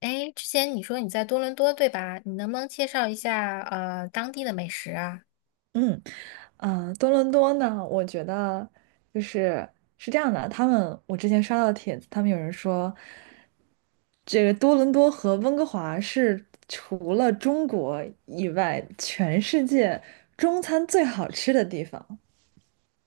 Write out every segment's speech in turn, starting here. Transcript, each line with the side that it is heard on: left: 哎，之前你说你在多伦多，对吧？你能不能介绍一下当地的美食啊？
right: 嗯，多伦多呢，我觉得就是是这样的，他们我之前刷到的帖子，他们有人说，这个多伦多和温哥华是除了中国以外，全世界中餐最好吃的地方。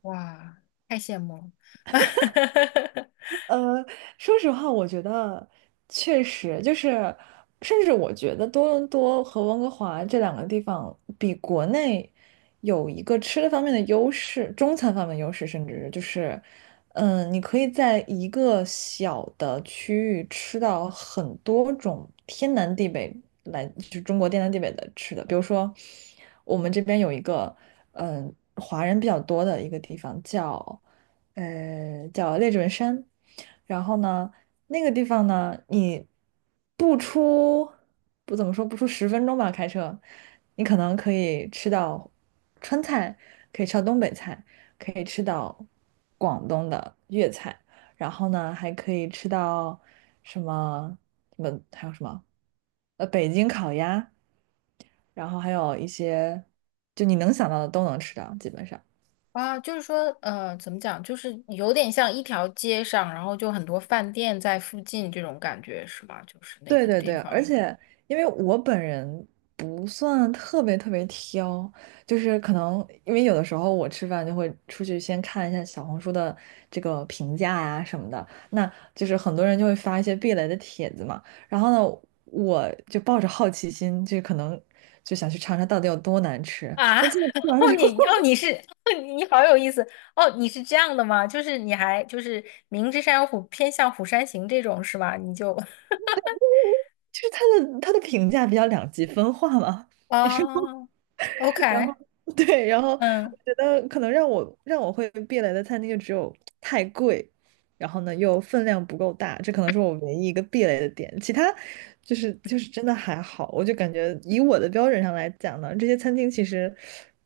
left: 哇，太羡慕了！
right: 呃，说实话，我觉得确实就是，甚至我觉得多伦多和温哥华这两个地方比国内有一个吃的方面的优势，中餐方面的优势，甚至就是，你可以在一个小的区域吃到很多种天南地北来，就是中国天南地北的吃的，比如说我们这边有一个，华人比较多的一个地方叫。叫列治文山。然后呢，那个地方呢，你不出不怎么说，不出10分钟吧，开车，你可能可以吃到川菜，可以吃到东北菜，可以吃到广东的粤菜，然后呢，还可以吃到什么什么还有什么北京烤鸭，然后还有一些就你能想到的都能吃到，基本上。
left: 啊，就是说呃，怎么讲，就是有点像一条街上，然后就很多饭店在附近这种感觉，是吗？就是那
right: 对
left: 个
right: 对
left: 地
right: 对，而
left: 方
right: 且因为我本人不算特别特别挑，就是可能因为有的时候我吃饭就会出去先看一下小红书的这个评价呀什么的，那就是很多人就会发一些避雷的帖子嘛，然后呢，我就抱着好奇心，就可能就想去尝尝到底有多难吃，
left: 啊。
right: 那最后吃完之后，
left: 你好有意思。哦，你是这样的吗？就是你还就是明知山有虎，偏向虎山行这种是吧？你就
right: 就是他的评价比较两极分化嘛。
left: 哦
right: 然后
left: ，OK，
right: 对，然后我
left: 嗯。
right: 觉得可能让我会避雷的餐厅就只有太贵，然后呢又分量不够大，这可能是我唯一一个避雷的点。其他就是真的还好，我就感觉以我的标准上来讲呢，这些餐厅其实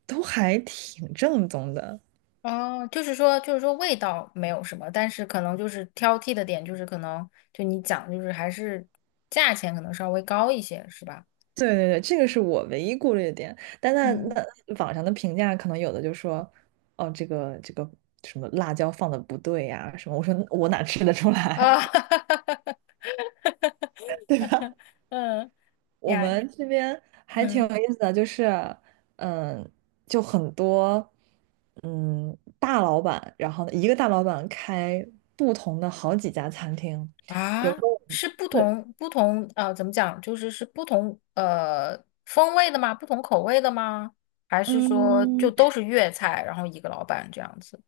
right: 都还挺正宗的。
left: 味道没有什么，但是可能就是挑剔的点，就是可能就你讲，就是还是价钱可能稍微高一些，是吧？
right: 对对对，这个是我唯一顾虑的点。但那
left: 嗯，
right: 那网上的评价可能有的就说，哦，这个什么辣椒放的不对呀、什么，我说我哪吃得出来，
left: 啊，
right: 对吧？
left: 嗯
right: 我
left: 呀，
right: 们这边还挺有
left: 嗯
right: 意思的，就是，嗯，就很多，大老板，然后呢一个大老板开不同的好几家餐厅，比如说，
left: 啊，是不
right: 对，
left: 同不同怎么讲？就是是不同风味的吗？不同口味的吗？还是说就
right: 嗯。
left: 都是粤菜，然后一个老板这样子？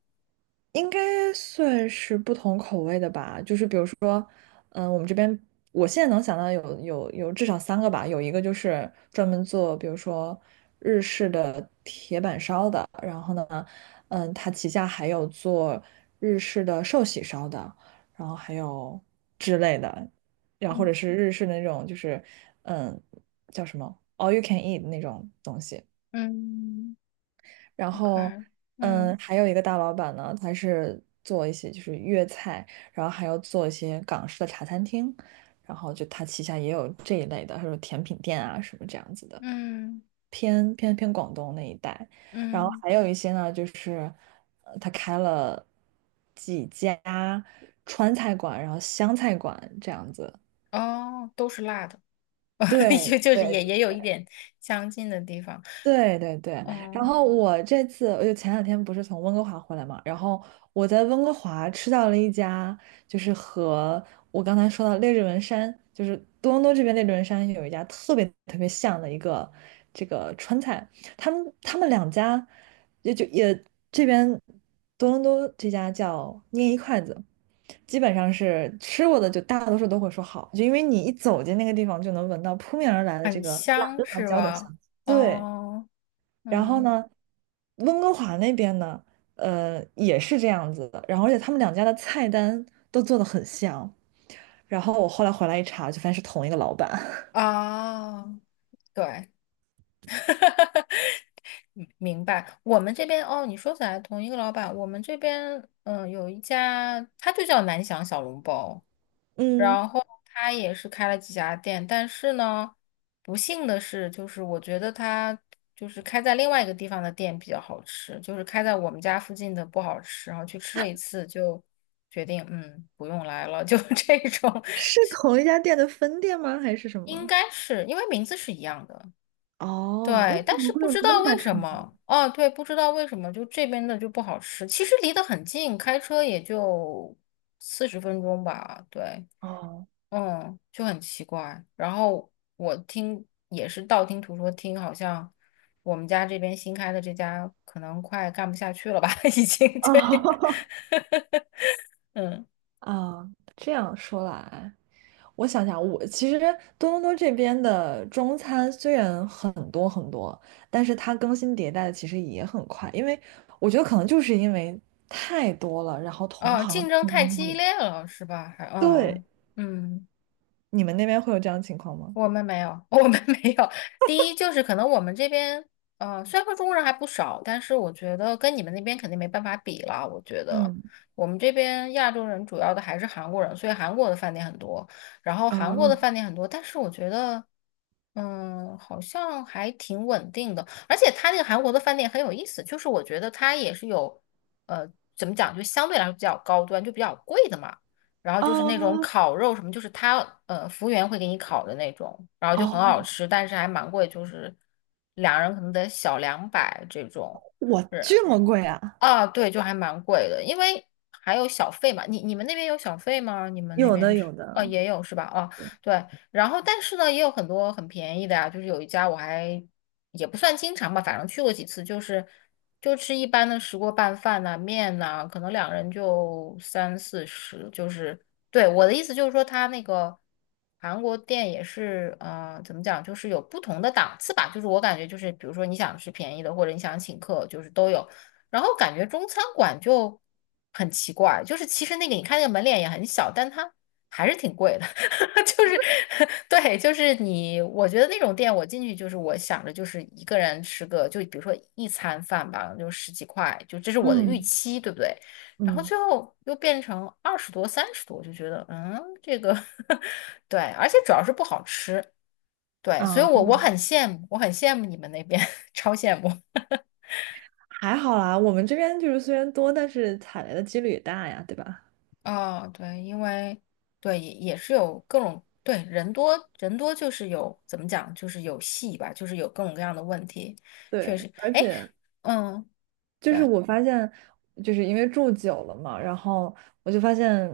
right: 应该算是不同口味的吧，就是比如说，嗯，我们这边我现在能想到有至少3个吧，有一个就是专门做，比如说日式的铁板烧的，然后呢，它旗下还有做日式的寿喜烧的，然后还有之类的，然后或
left: 嗯
right: 者是日式的那种就是，嗯，叫什么 all you can eat 那种东西。
left: 嗯
right: 然后，
left: ，OK，嗯
right: 还有一个大老板呢，他是做一些就是粤菜，然后还要做一些港式的茶餐厅，然后就他旗下也有这一类的，还有甜品店啊什么这样子的，
left: 嗯。
right: 偏广东那一带。然后
left: 嗯，
right: 还有一些呢，就是他开了几家川菜馆，然后湘菜馆这样子。
left: 哦，都是辣的，就
right: 对
left: 就是
right: 对
left: 也有一点相近的地方，
right: 对对对，嗯然
left: 嗯，
right: 后我这次我就前两天不是从温哥华回来嘛，然后我在温哥华吃到了一家，就是和我刚才说到列治文山，就是多伦多这边列治文山有一家特别特别像的一个这个川菜，他们两家也就也这边多伦多这家叫捏一筷子，基本上是吃过的就大多数都会说好，就因为你一走进那个地方就能闻到扑面而来的这
left: 很
right: 个辣
left: 香
right: 辣
left: 是
right: 椒的香
left: 吧？
right: 气，对。
left: 哦，
right: 然后
left: 嗯，
right: 呢，温哥华那边呢，也是这样子的。然后而且他们两家的菜单都做的很像。然后我后来回来一查，就发现是同一个老板。
left: 哦，对，哈，明白。我们这边，哦，你说起来同一个老板，我们这边有一家，他就叫南翔小笼包，
right: 嗯，
left: 然后他也是开了几家店，但是呢，不幸的是，就是我觉得他就是开在另外一个地方的店比较好吃，就是开在我们家附近的不好吃，然后去吃了一次就决定不用来了，就 这种，
right: 是同一家店的分店吗？还是什
left: 应
right: 么？
left: 该是因为名字是一样的。
right: 哦，那
left: 对，
right: 怎
left: 但
right: 么
left: 是
right: 会
left: 不
right: 有
left: 知
right: 那
left: 道
right: 么大
left: 为什
right: 差异？
left: 么，哦，对，不知道为什么，就这边的就不好吃。其实离得很近，开车也就40分钟吧。对，
right: 哦
left: 嗯，就很奇怪。然后我听也是道听途说听，好像我们家这边新开的这家可能快干不下去了吧，已经。对，
right: 哦
left: 嗯，
right: 啊，这样说来。我想想，我其实多伦多这边的中餐虽然很多很多，但是它更新迭代的其实也很快，因为我觉得可能就是因为太多了，然后同
left: 哦，
right: 行
left: 竞争
right: 竞
left: 太
right: 争压
left: 激
right: 力。
left: 烈了，是吧？还，
right: 对，
left: 嗯嗯。
right: 你们那边会有这样的情况吗？
left: 我们没有，我们没有。第一就是可能我们这边，呃，虽然说中国人还不少，但是我觉得跟你们那边肯定没办法比了。我觉得
right: 嗯，
left: 我们这边亚洲人主要的还是韩国人，所以韩国的饭
right: 啊
left: 店很多，但是我觉得，嗯，好像还挺稳定的。而且他那个韩国的饭店很有意思，就是我觉得它也是有，呃，怎么讲，就相对来说比较高端，就比较贵的嘛。然后就是那种
right: 啊
left: 烤肉什么，就是他服务员会给你烤的那种，然后就很好
right: 哦，
left: 吃，但是还蛮贵，就是两人可能得小200这种。
right: 我
left: 是，
right: 这么贵啊？
left: 啊，对，就还蛮贵的，因为还有小费嘛。你你们那边有小费吗？你们那
right: 有
left: 边
right: 的，
left: 吃，
right: 有的，
left: 也有是吧？啊，
right: 对，
left: 对。然后，但是呢，也有很多很便宜的呀。就是有一家我还也不算经常吧，反正去过几次，就是就吃一般的石锅拌饭呐、面呐、可能两人就30到40。我的意思就是说，他那个韩国店也是，呃，怎么讲，就是有不同的档次吧。就是我感觉就是，比如说你想吃便宜的，或者你想请客，就是都有。然后感觉中餐馆就很奇怪，就是其实那个你看那个门脸也很小，但它还是挺贵的。就是 对，就是你，我觉得那种店我进去就是我想着就是一个人吃个，就比如说一餐饭吧，就十几块，就这是我的预
right: 嗯
left: 期，对不对？然后
right: 嗯，
left: 最后又变成20多、30多，我就觉得嗯，这个 对，而且主要是不好吃。对，所以
right: 啊
left: 我很羡慕，我很羡慕你们那边，超羡慕。
right: 还好啦，我们这边就是虽然多，但是踩雷的几率也大呀，对吧？
left: 哦，对，因为对也也是有各种人多就是有怎么讲就是有戏吧，就是有各种各样的问题，确
right: 对，
left: 实，
right: 而
left: 哎，
right: 且
left: 嗯，
right: 就是
left: 对，
right: 我发现，就是因为住久了嘛，然后我就发现，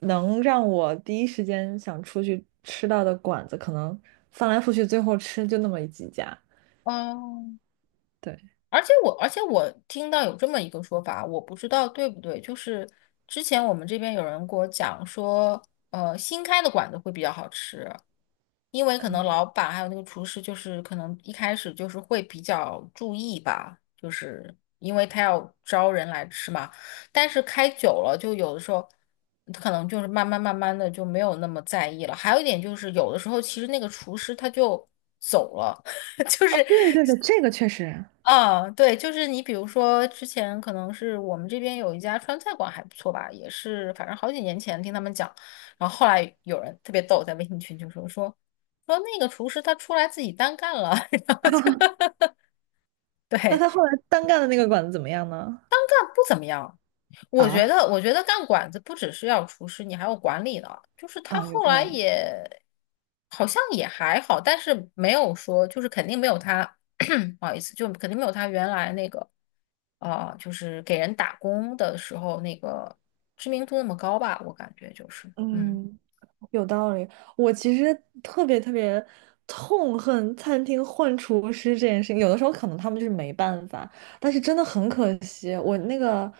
right: 能让我第一时间想出去吃到的馆子，可能翻来覆去，最后吃就那么几家。
left: 哦，
right: 对，
left: 而且我听到有这么一个说法，我不知道对不对，就是之前我们这边有人给我讲说，呃，新开的馆子会比较好吃，因为可能老板还有那个厨师，就是可能一开始就是会比较注意吧，就是因为他要招人来吃嘛。但是开久了，就有的时候可能就慢慢的就没有那么在意了。还有一点就是，有的时候其实那个厨师他就走了。就
right: 啊，
left: 是
right: 对对对，这个确实
left: 嗯，对，就是你，比如说之前可能是我们这边有一家川菜馆还不错吧，也是反正好几年前听他们讲，然后后来有人特别逗，在微信群就说那个厨师他出来自己单干了，然后就
right: 那
left: 对，
right: 他后来单干的那个馆子怎么样呢？
left: 但不怎么样。我觉
right: 啊
left: 得，我觉得干馆子不只是要厨师，你还要管理呢。就是他
right: 啊，有
left: 后
right: 道
left: 来
right: 理。
left: 也好像也还好，但是没有说，就是肯定没有他，不好意思，就肯定没有他原来那个，啊、就是给人打工的时候那个知名度那么高吧。我感觉就是，嗯。
right: 嗯，有道理。我其实特别特别痛恨餐厅换厨师这件事情，有的时候可能他们就是没办法，但是真的很可惜。我那个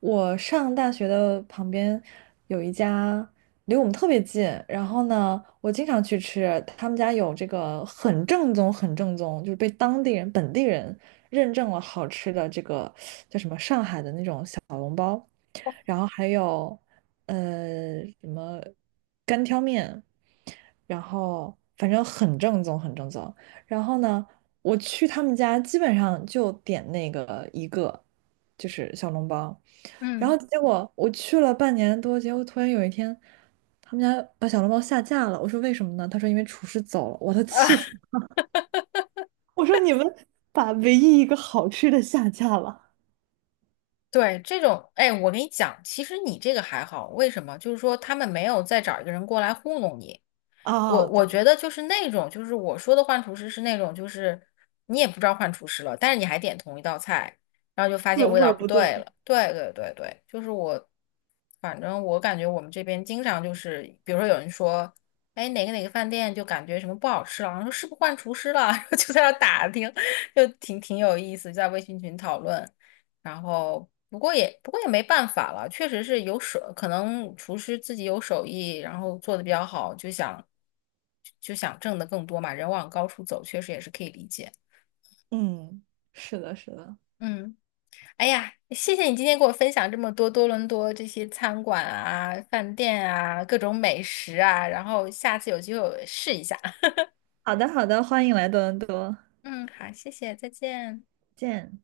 right: 我上大学的旁边有一家离我们特别近，然后呢，我经常去吃，他们家有这个很正宗、很正宗，就是被当地人、本地人认证了好吃的这个。然后还有什么干挑面，然后反正很正宗，很正宗。然后呢，我去他们家基本上就点那个一个，就是小笼包。然后
left: 嗯
right: 结果我去了半年多，结果突然有一天，他们家把小笼包下架了。我说为什么呢？他说因为厨师走了。我都
left: 啊，
right: 气死了！我说你们把唯一一个好吃的下架了，
left: 对，这种，哎，我跟你讲，其实你这个还好，为什么？就是说他们没有再找一个人过来糊弄你，我
right: 啊，
left: 我
right: 对，
left: 觉得就是那种，就是我说的换厨师是那种，就是你也不知道换厨师了，但是你还点同一道菜，然后就发现味
right: 味
left: 道
right: 儿
left: 不
right: 不
left: 对
right: 对。
left: 了。对对对对，就是我，反正我感觉我们这边经常就是，比如说有人说，哎，哪个哪个饭店就感觉什么不好吃了，然后说是不是换厨师了，然后就在那打听，就挺有意思，在微信群讨论。然后不过也没办法了，确实是有手，可能厨师自己有手艺，然后做的比较好，就想挣得更多嘛，人往高处走，确实也是可以理解。
right: 嗯，是的，是的。
left: 嗯，哎呀，谢谢你今天给我分享这么多多伦多这些餐馆啊、饭店啊、各种美食啊，然后下次有机会我试一下。
right: 好的，好的，欢迎来多伦多，
left: 嗯，好，谢谢，再见。
right: 见。